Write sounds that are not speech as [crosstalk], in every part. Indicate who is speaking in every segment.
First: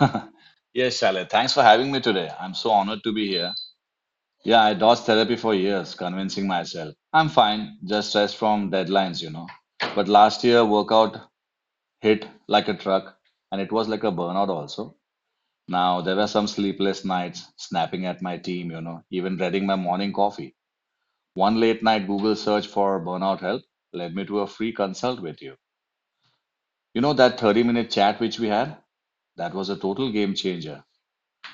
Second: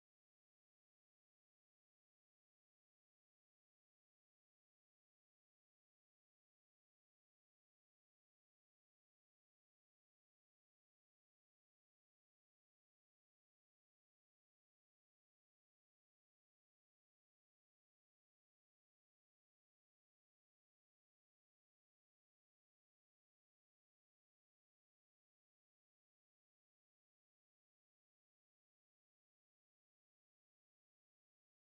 Speaker 1: [laughs] Yes, Shalit, thanks for having me today. I'm so honored to be here. Yeah, I dodged therapy for years, convincing myself I'm fine, just stressed from deadlines. But last year, workout hit like a truck, and it was like a burnout also. Now, there were some sleepless nights, snapping at my team, even dreading my morning coffee. One late night Google search for burnout help led me to a free consult with you. You know, that 30-minute chat which we had? That was a total game changer.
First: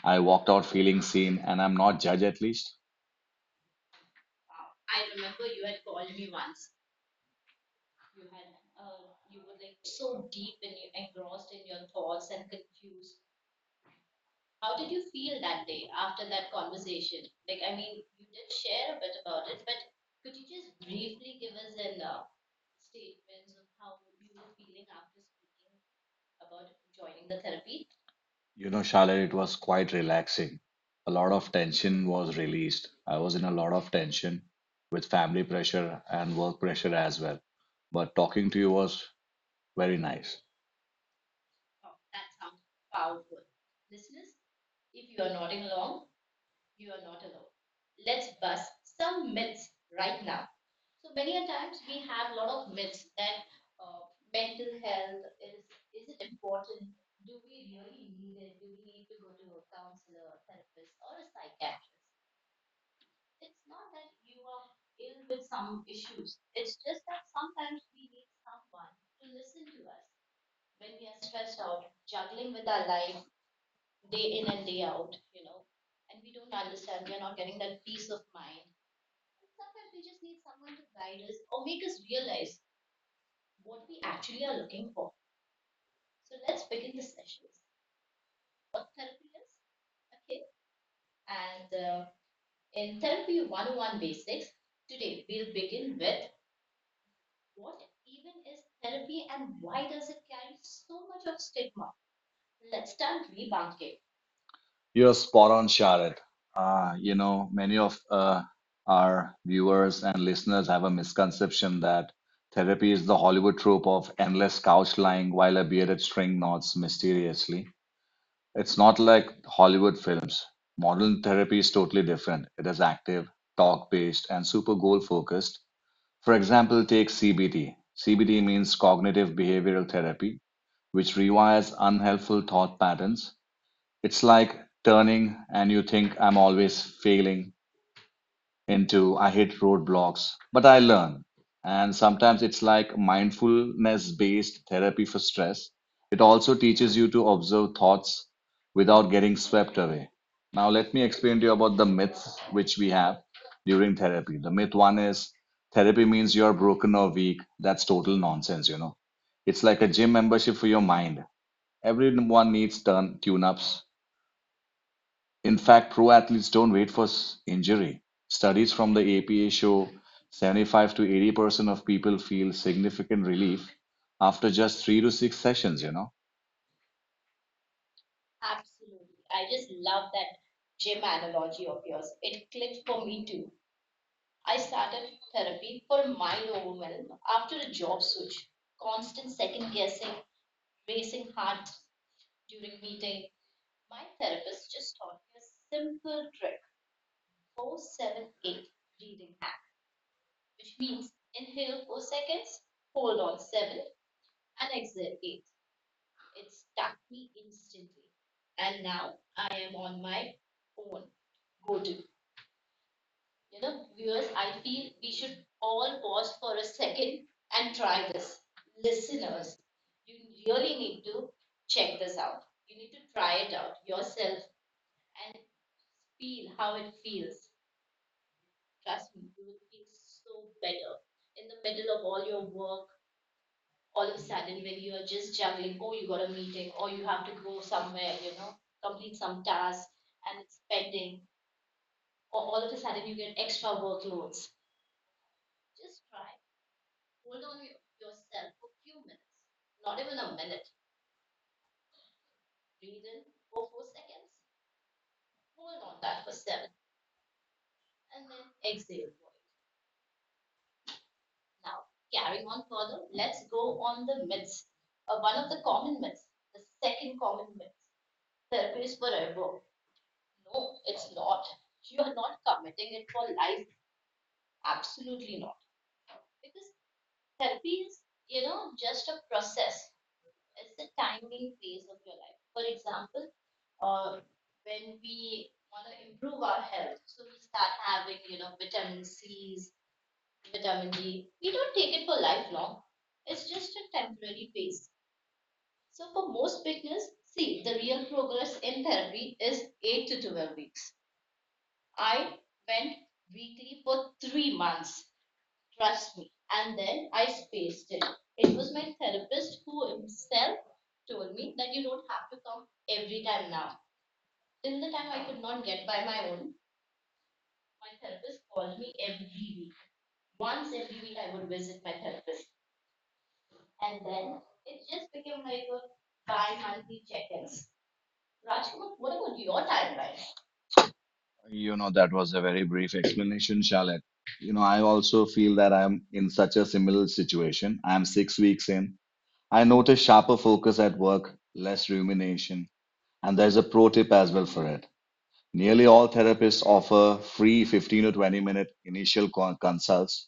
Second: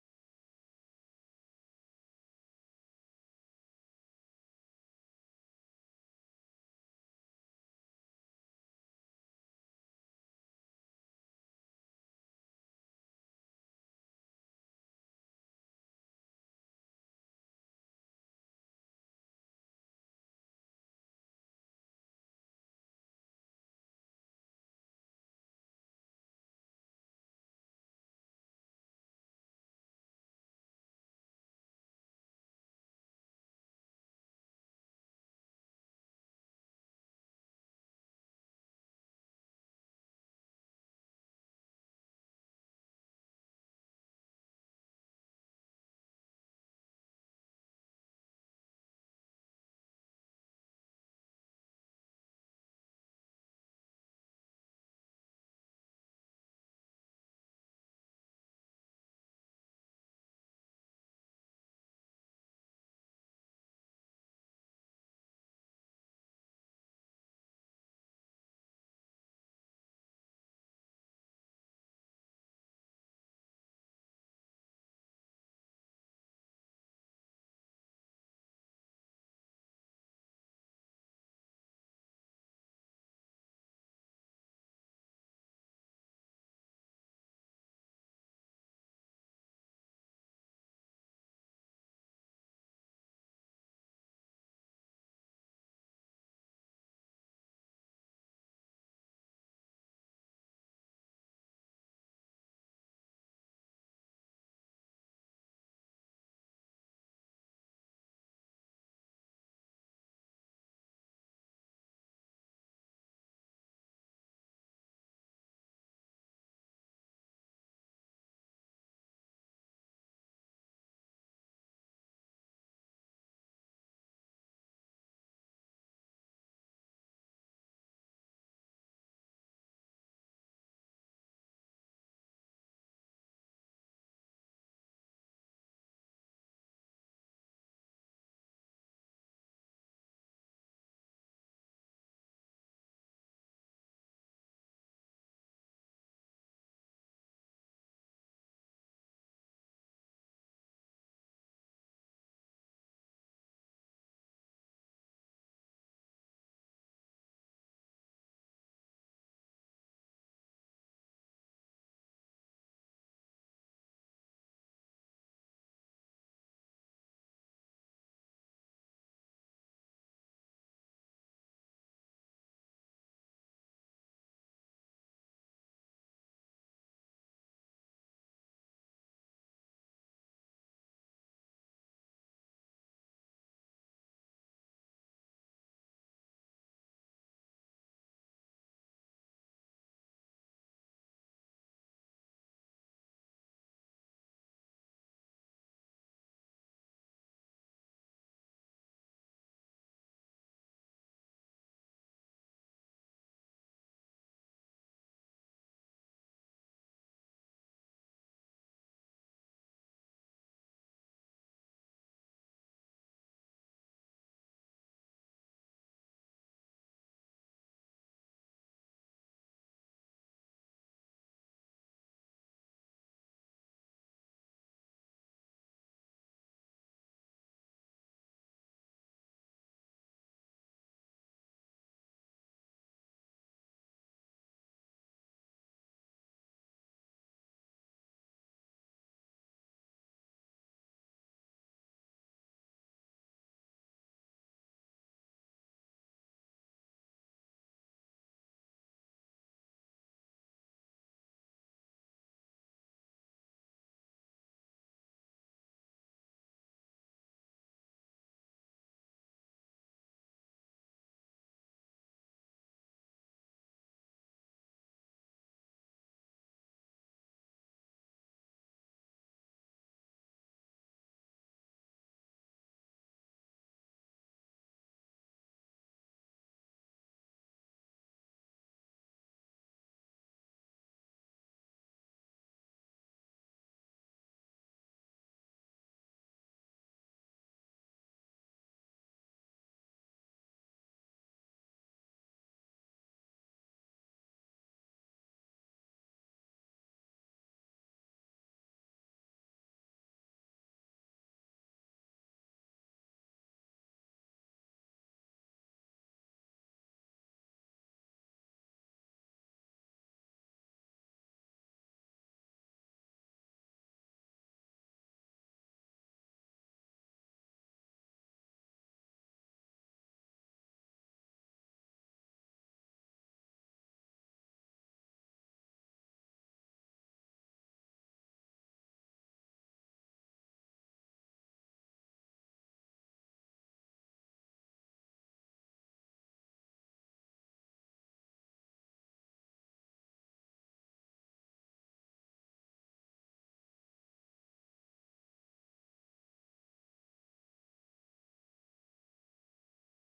Speaker 1: I walked out feeling seen, and I'm not judged at least. You know, Charlotte, it was quite relaxing. A lot of tension was released. I was in a lot of tension with family pressure and work pressure as well. But talking to you was very nice. You're spot on, Charlotte. You know, many of our viewers and listeners have a misconception that therapy is the Hollywood trope of endless couch lying while a bearded string nods mysteriously. It's not like Hollywood films. Modern therapy is totally different. It is active, talk-based, and super goal-focused. For example, take CBT. CBT means cognitive behavioral therapy, which rewires unhelpful thought patterns. It's like turning and you think I'm always failing into I hit roadblocks, but I learn. And sometimes it's like mindfulness based therapy for stress. It also teaches you to observe thoughts without getting swept away. Now, let me explain to you about the myths which we have during therapy. The myth one is therapy means you're broken or weak. That's total nonsense. It's like a gym membership for your mind. Everyone needs turn tune ups, in fact, pro athletes don't wait for injury. Studies from the APA show 75 to 80% of people feel significant relief after just three to six sessions. You know, that was a very brief explanation, Charlotte. You know, I also feel that I'm in such a similar situation. I'm 6 weeks in. I notice sharper focus at work, less rumination, and there's a pro tip as well for it. Nearly all therapists offer free 15 to 20 minute initial consults.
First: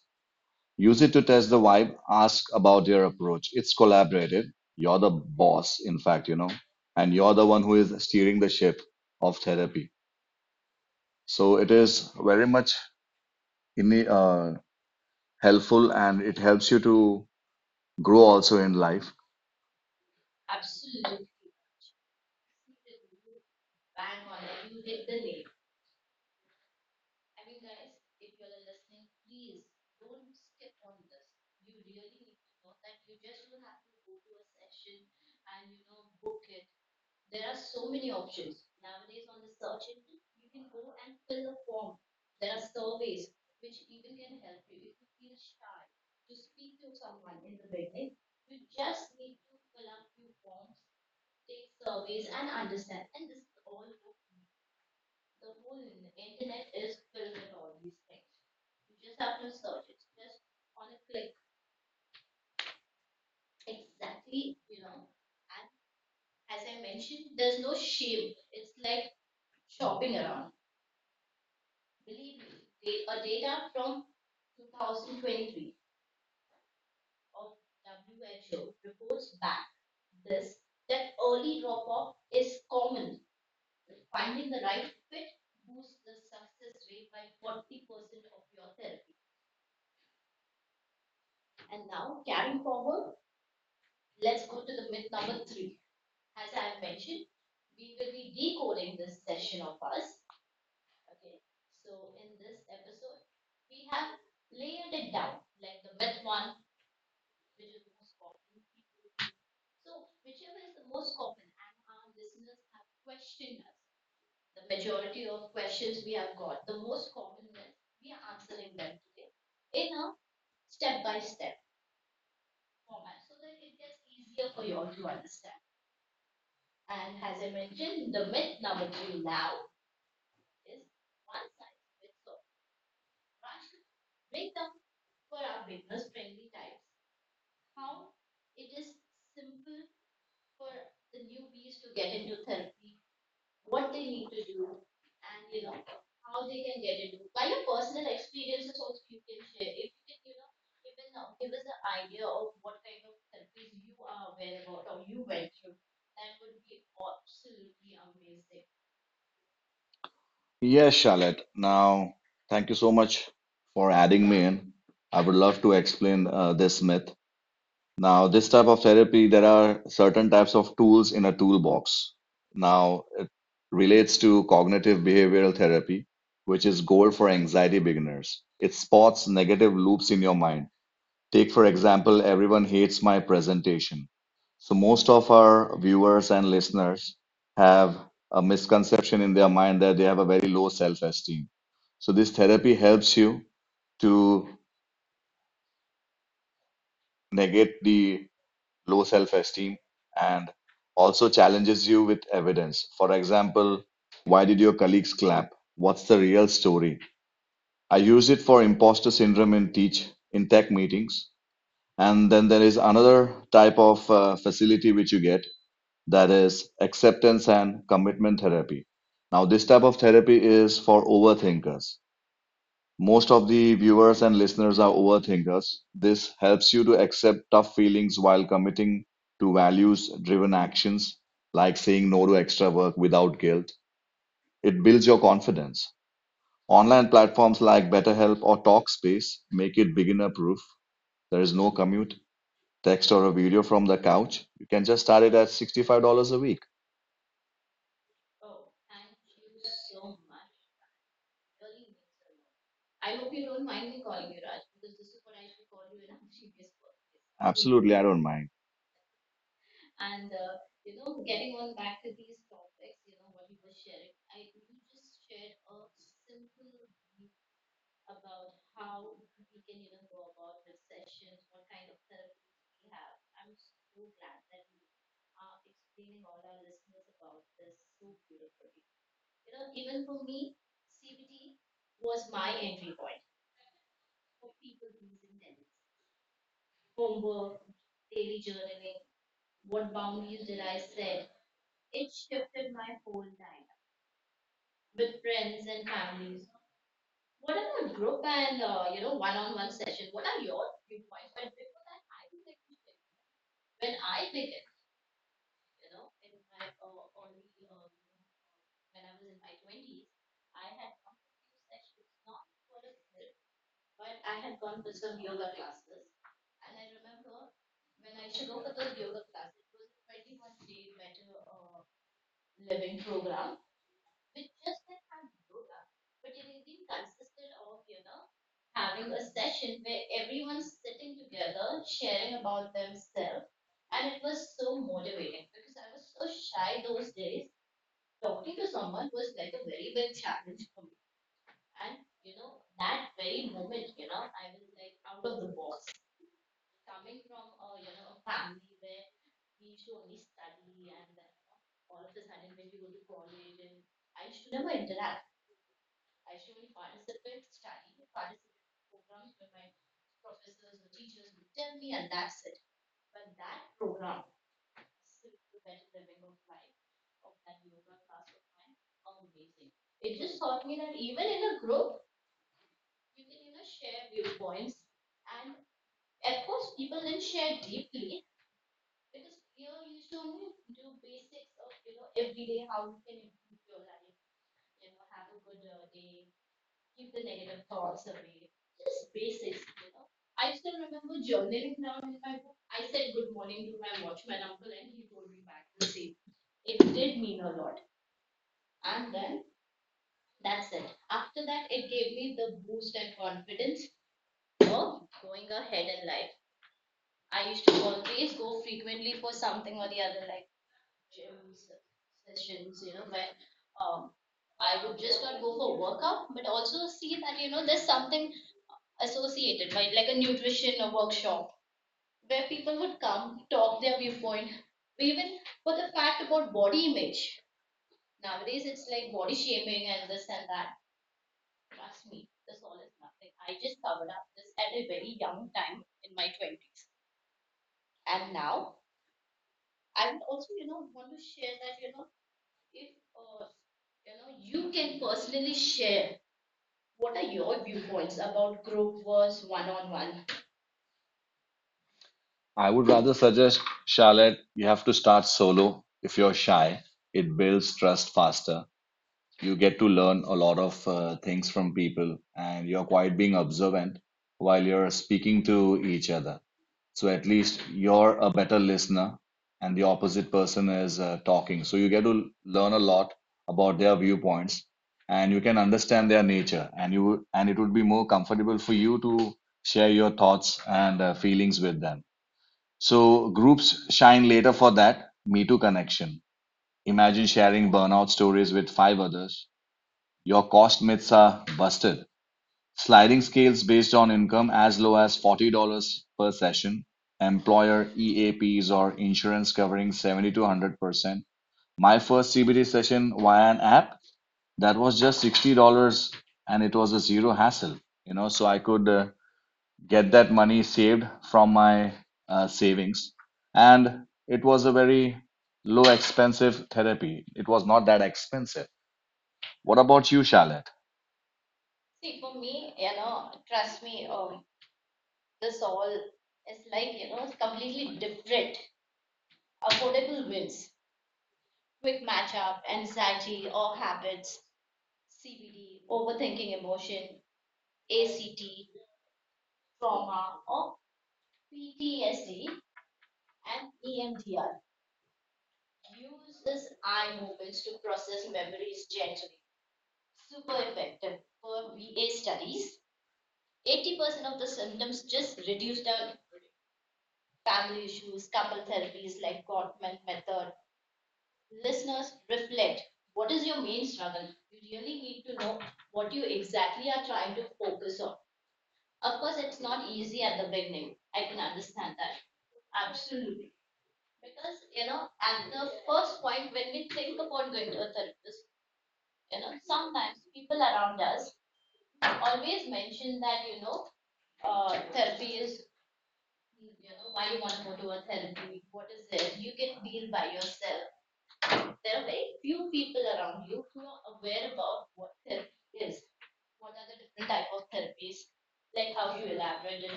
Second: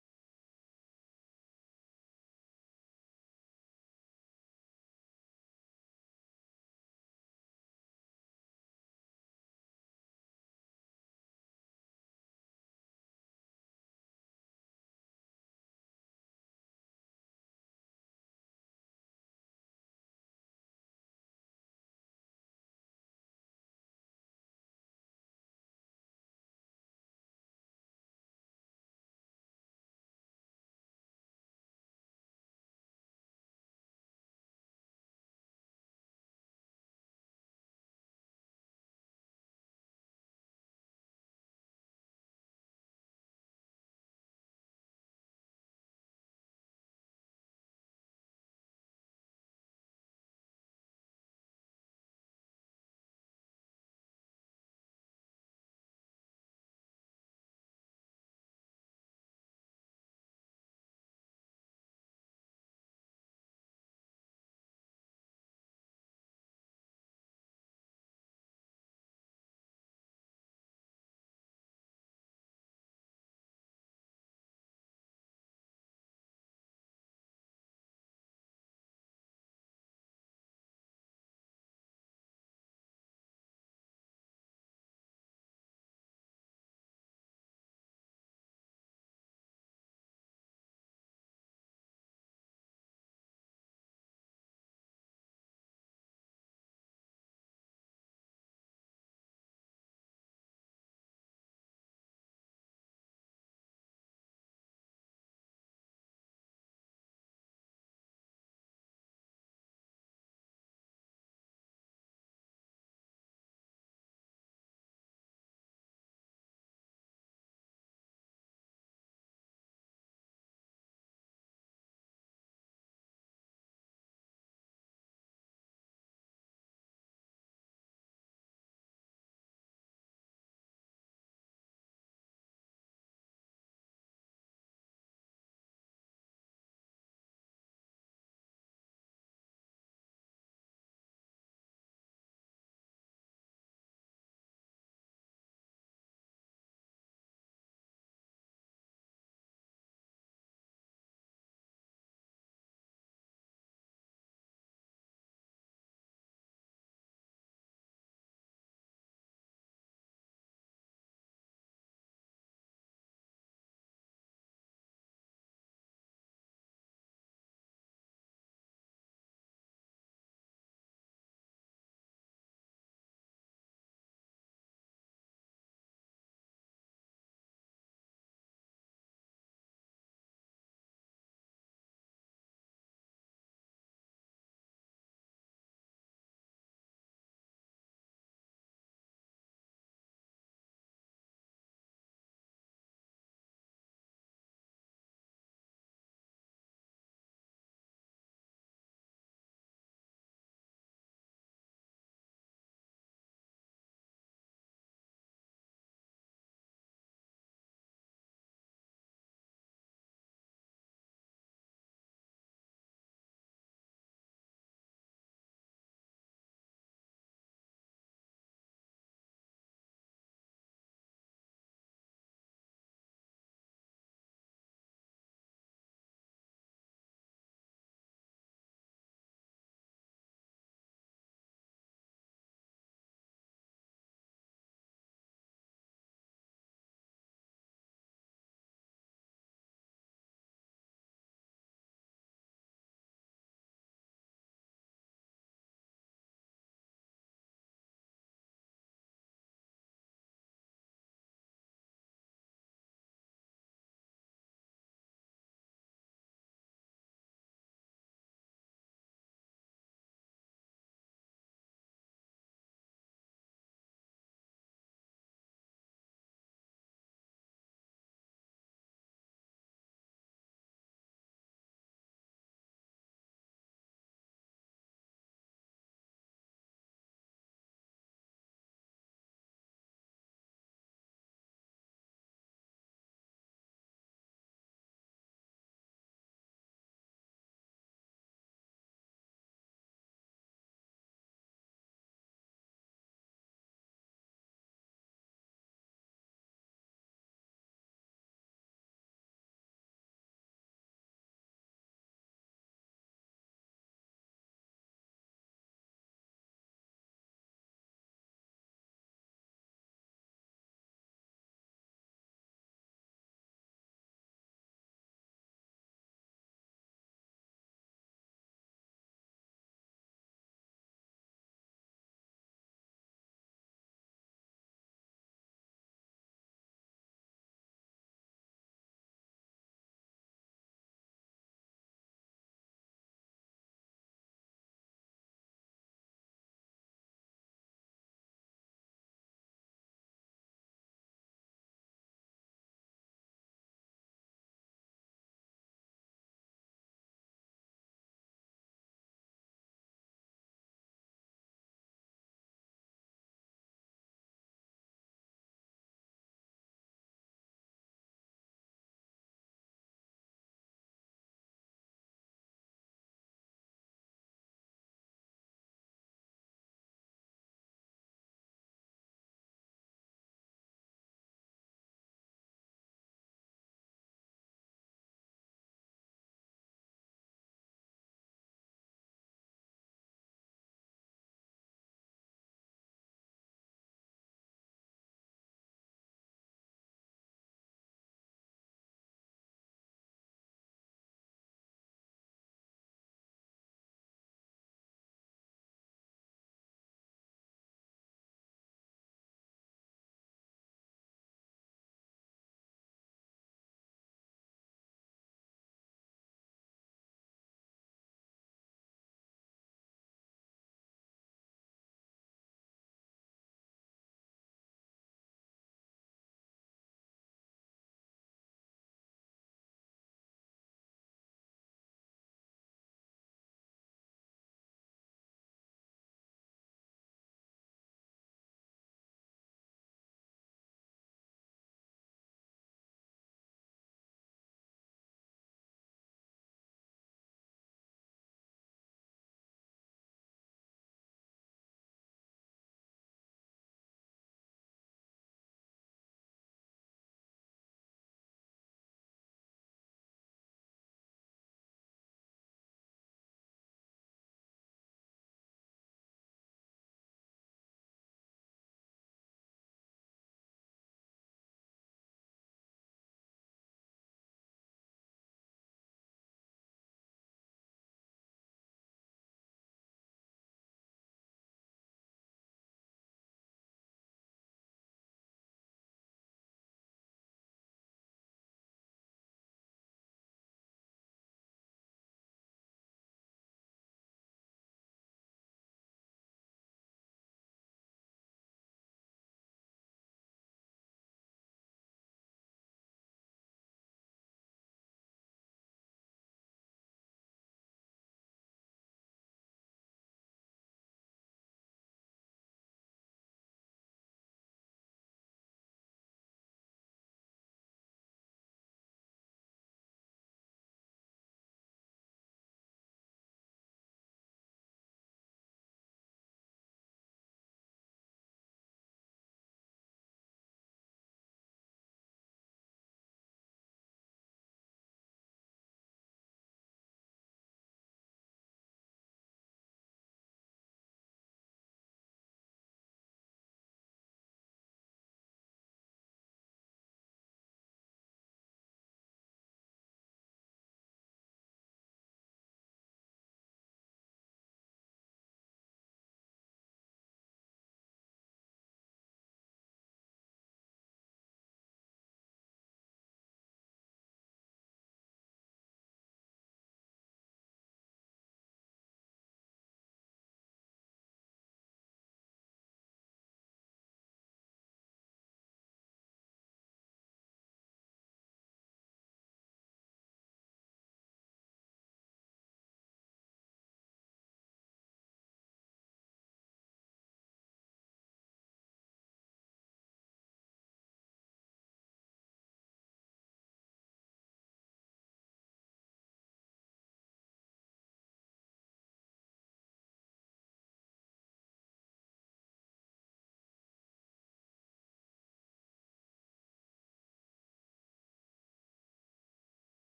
Speaker 1: Use it to test the vibe. Ask about your approach. It's collaborative. You're the boss, in fact, you know, and you're the one who is steering the ship of therapy. So it is very much in the, helpful, and it helps you to grow also in life. Yes, Charlotte. Now, thank you so much for adding me in. I would love to explain this myth. Now, this type of therapy, there are certain types of tools in a toolbox. Now, it relates to cognitive behavioral therapy, which is gold for anxiety beginners. It spots negative loops in your mind. Take, for example, everyone hates my presentation. So, most of our viewers and listeners have a misconception in their mind that they have a very low self-esteem. So, this therapy helps you to negate the low self-esteem, and also challenges you with evidence. For example, why did your colleagues clap? What's the real story? I use it for imposter syndrome in teach in tech meetings. And then there is another type of facility which you get, that is acceptance and commitment therapy. Now, this type of therapy is for overthinkers. Most of the viewers and listeners are overthinkers. This helps you to accept tough feelings while committing to values-driven actions, like saying no to extra work without guilt. It builds your confidence. Online platforms like BetterHelp or Talkspace make it beginner-proof. There is no commute, text, or a video from the couch. You can just start it at $65 a week. Absolutely, I don't mind. I would rather suggest, Charlotte, you have to start solo if you're shy. It builds trust faster. You get to learn a lot of things from people, and you're quite being observant while you're speaking to each other. So at least you're a better listener, and the opposite person is talking. So you get to learn a lot about their viewpoints, and you can understand their nature, and you and it would be more comfortable for you to share your thoughts and feelings with them. So groups shine later for that Me Too connection. Imagine sharing burnout stories with five others. Your cost myths are busted. Sliding scales based on income as low as $40 per session. Employer EAPs or insurance covering 70 to 100%. My first CBD session via an app, that was just $60, and it was a zero hassle. You know, so I could get that money saved from my savings. And it was a very low expensive therapy. It was not that expensive. What about you, Charlotte?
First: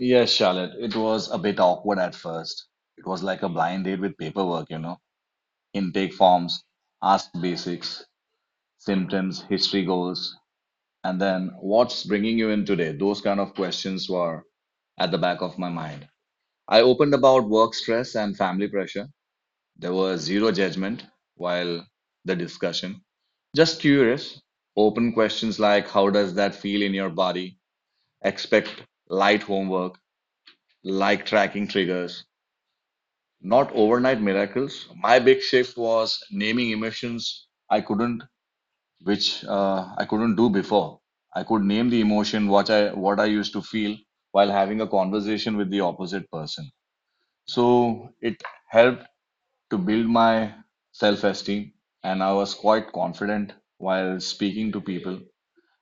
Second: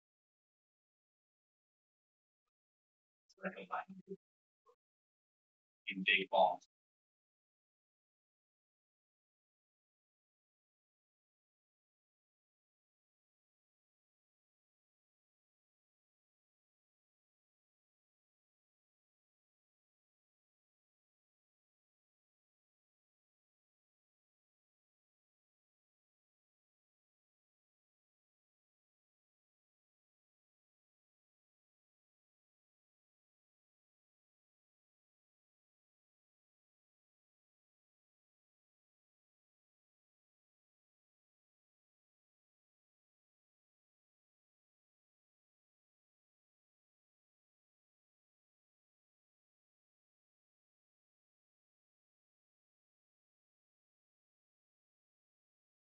Speaker 1: Yes, Charlotte. It was a bit awkward at first. It was like a
Speaker 2: Like,
Speaker 1: blind date with paperwork, you know,
Speaker 2: in
Speaker 1: intake
Speaker 2: day form.
Speaker 1: forms, ask basics, symptoms, history goals, and then what's bringing you in today? Those kind of questions were at the back of my mind. I opened about work stress and family pressure. There was zero judgment while the discussion, just curious, open questions like how does that feel in your body? Expect light homework, like tracking triggers, not overnight miracles. My big shift was naming emotions I couldn't, which I couldn't do before. I could name the emotion what I used to feel while having a conversation with the opposite person. So it helped to build my self esteem. And I was quite confident while speaking to people.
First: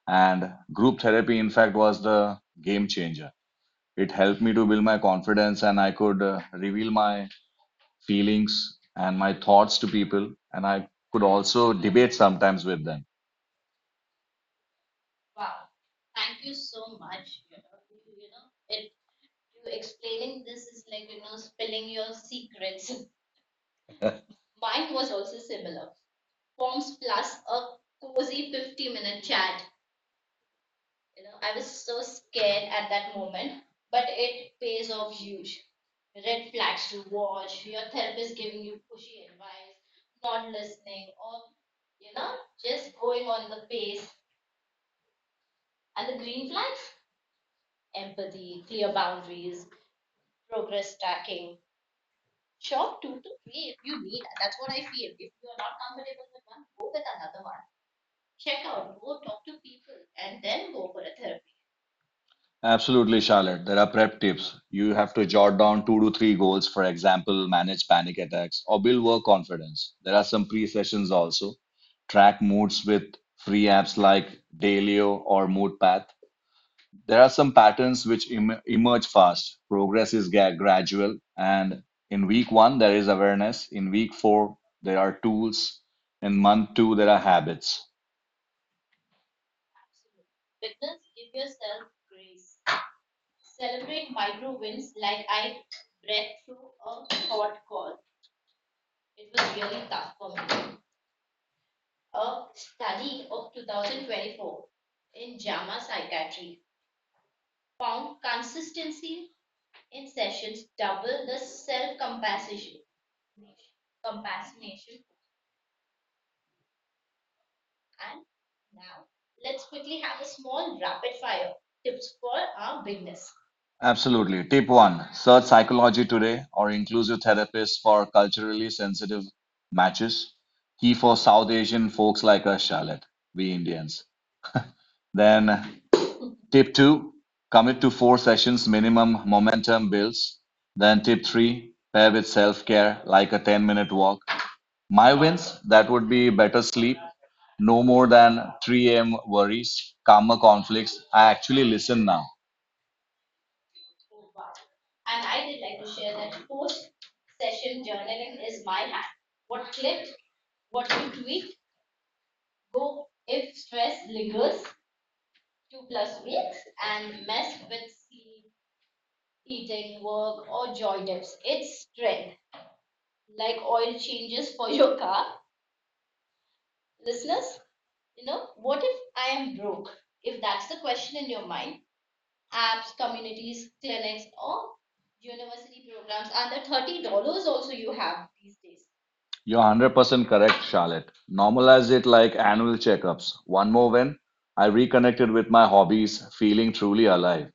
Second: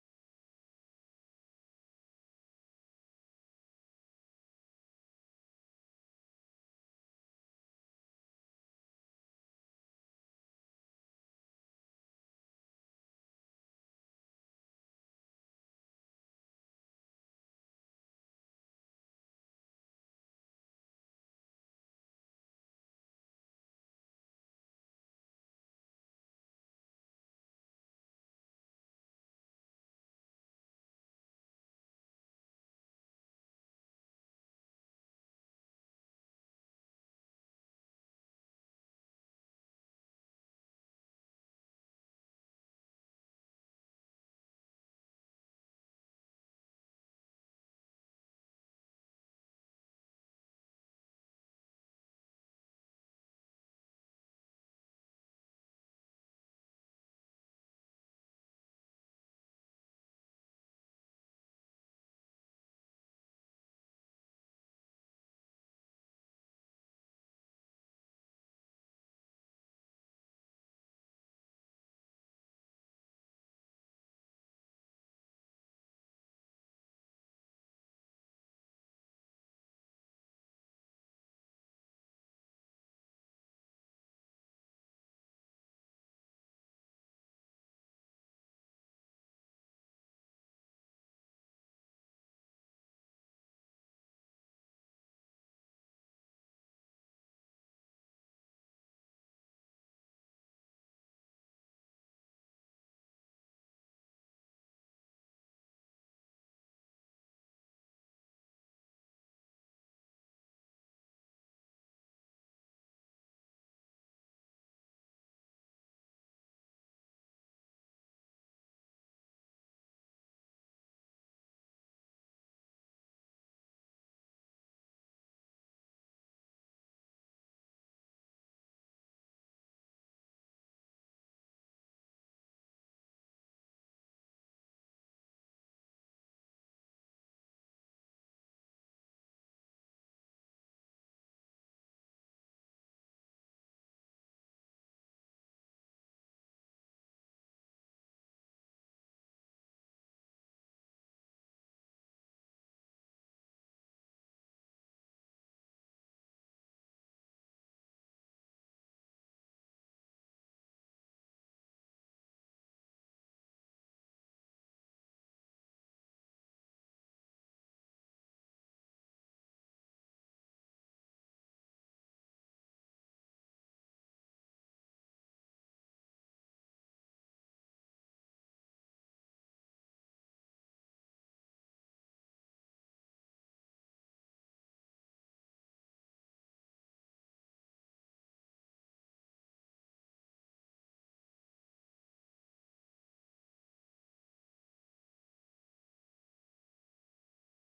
Speaker 1: And group therapy, in fact, was the game changer. It helped me to build my confidence, and I could reveal my feelings and my thoughts to people. And I could also debate sometimes with them. Absolutely, Charlotte. There are prep tips. You have to jot down two to three goals, for example, manage panic attacks or build work confidence. There are some pre sessions also. Track moods with free apps like Dalio or Moodpath. There are some patterns which emerge fast. Progress is gradual. And in week one, there is awareness. In week four, there are tools. In month two, there are habits. Absolutely. Tip one, search psychology today or inclusive therapists for culturally sensitive matches. Key for South Asian folks like us, Charlotte, we Indians. Then tip two, commit to four sessions minimum momentum builds. Then tip three, pair with self-care like a 10-minute walk. My wins, that would be better sleep, no more than 3 a.m. worries, calmer conflicts. I actually listen now. You're 100% correct, Charlotte. Normalize it like annual checkups. One more win, I reconnected with my hobbies, feeling truly alive.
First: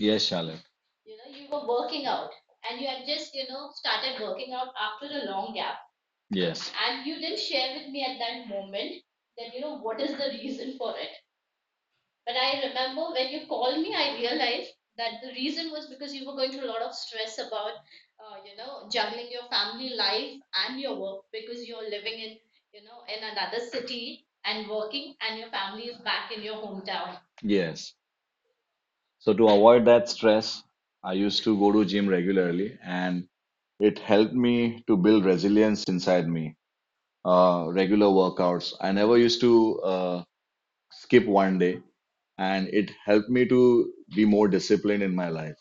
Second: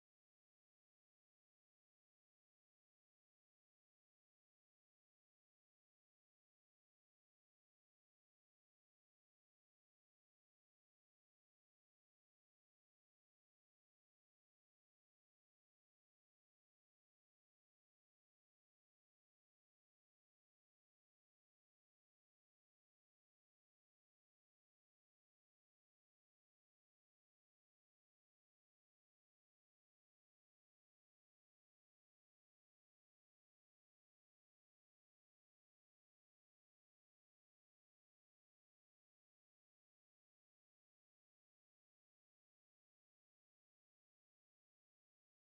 Speaker 1: Yes, Charlotte. Yes, yes. So to avoid that stress, I used to go to gym regularly, and it helped me to build resilience inside me. Regular workouts. I never used to skip one day, and it helped me to be more disciplined in my life.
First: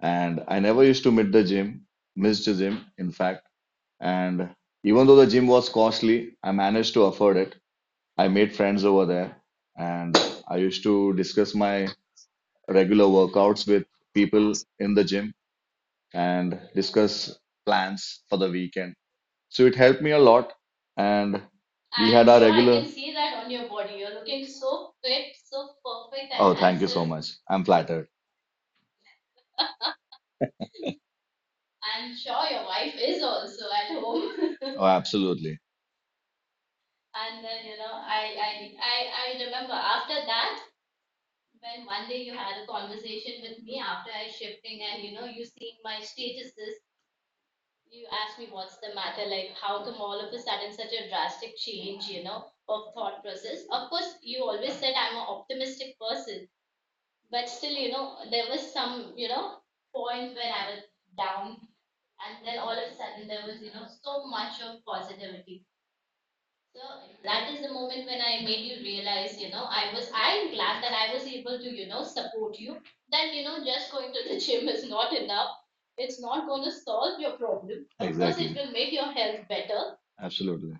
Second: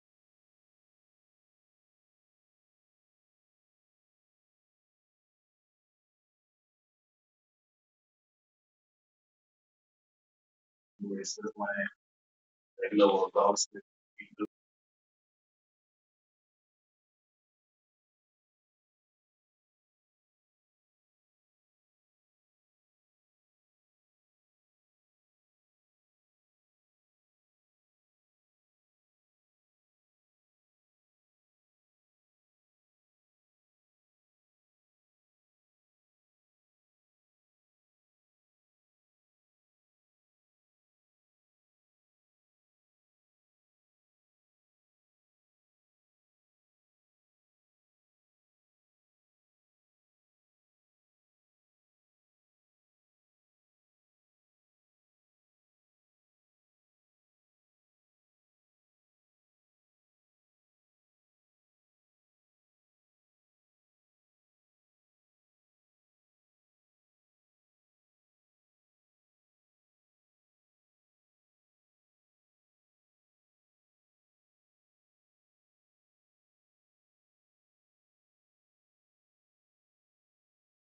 Speaker 1: And I never used to miss the gym, in fact. And even though the gym was costly, I managed to afford it. I made friends over there, and I used to
Speaker 2: This is
Speaker 1: discuss
Speaker 2: my
Speaker 1: my regular
Speaker 2: regular
Speaker 1: workouts
Speaker 2: workouts.
Speaker 1: with people in the gym, and discuss plans for the weekend. So it helped me a lot. And we had our regular. Oh, thank you so much. I'm flattered. Oh, [laughs] absolutely. Exactly. Absolutely.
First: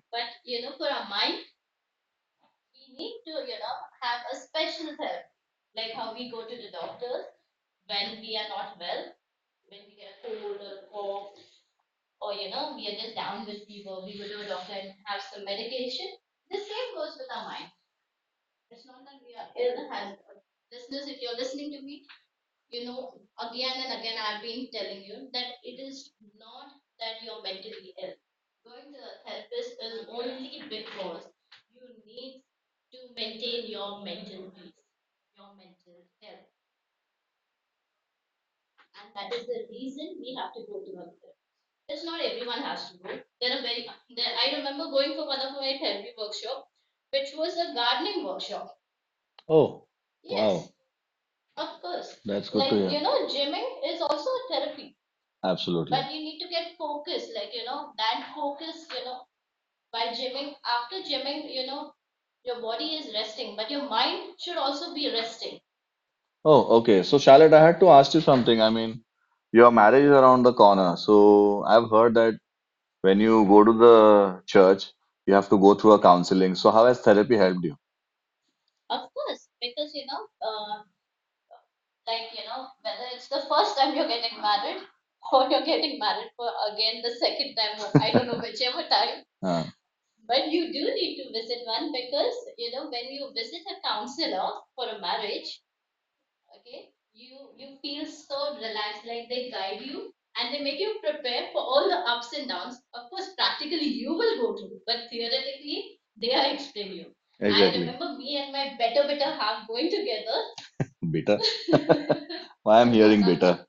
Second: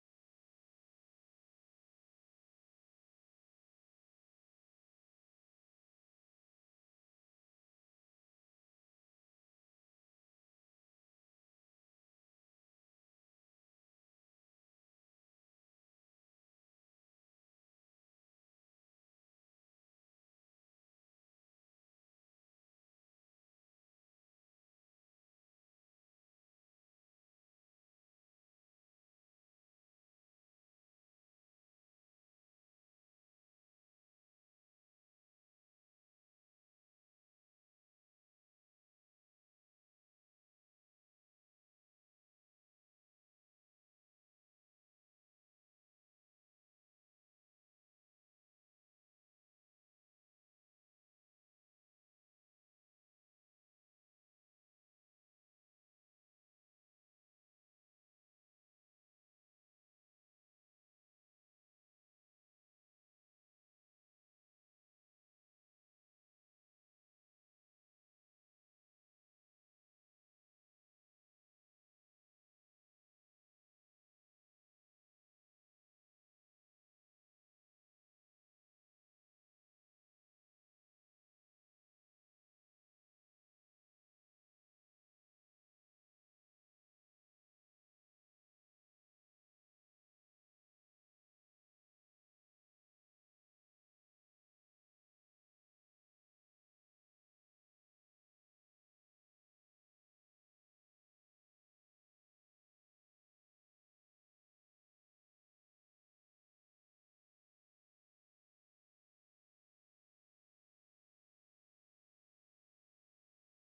Speaker 1: Oh, wow. That's good to. Absolutely. Oh, okay. So, Charlotte, I had to ask you something. I mean, your marriage is around the corner. So, I've heard that when you go to the church, you have to go through a counseling. So, how has therapy helped you? Huh, I exactly. Bitter. Why I'm No, hearing bitter.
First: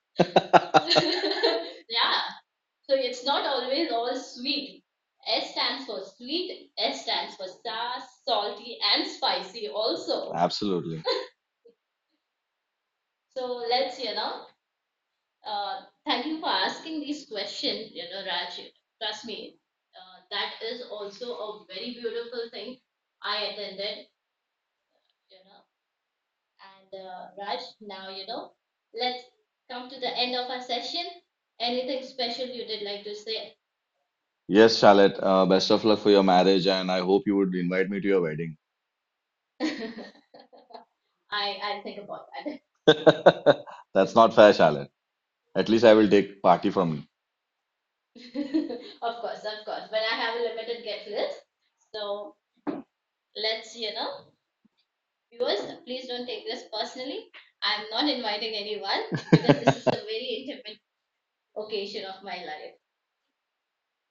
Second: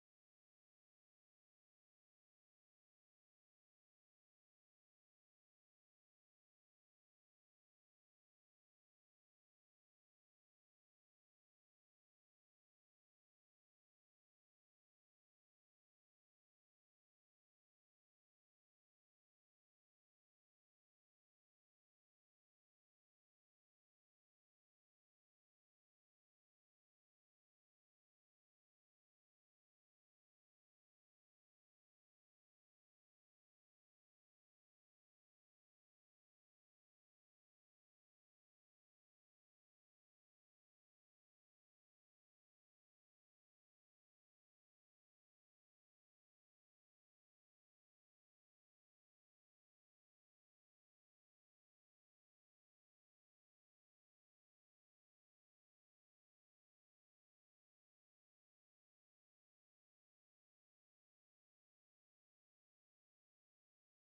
Speaker 1: Yes, Charlotte, best of luck for your marriage, and I hope you would invite me to your wedding. [laughs] That's not fair, Charlotte. At least I will take party from you.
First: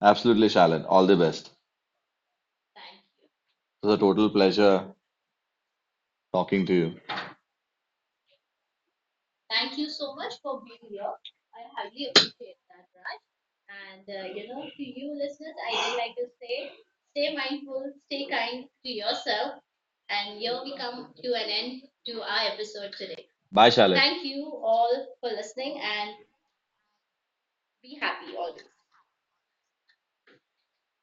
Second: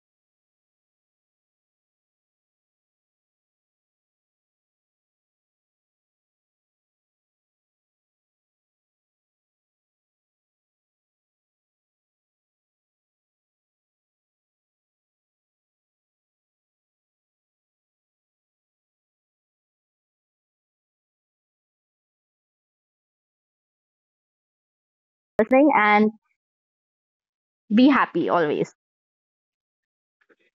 Speaker 1: Absolutely, Charlotte. All the best. It was a total pleasure talking to you. Bye, Charlotte.
Speaker 2: Listening and be happy always.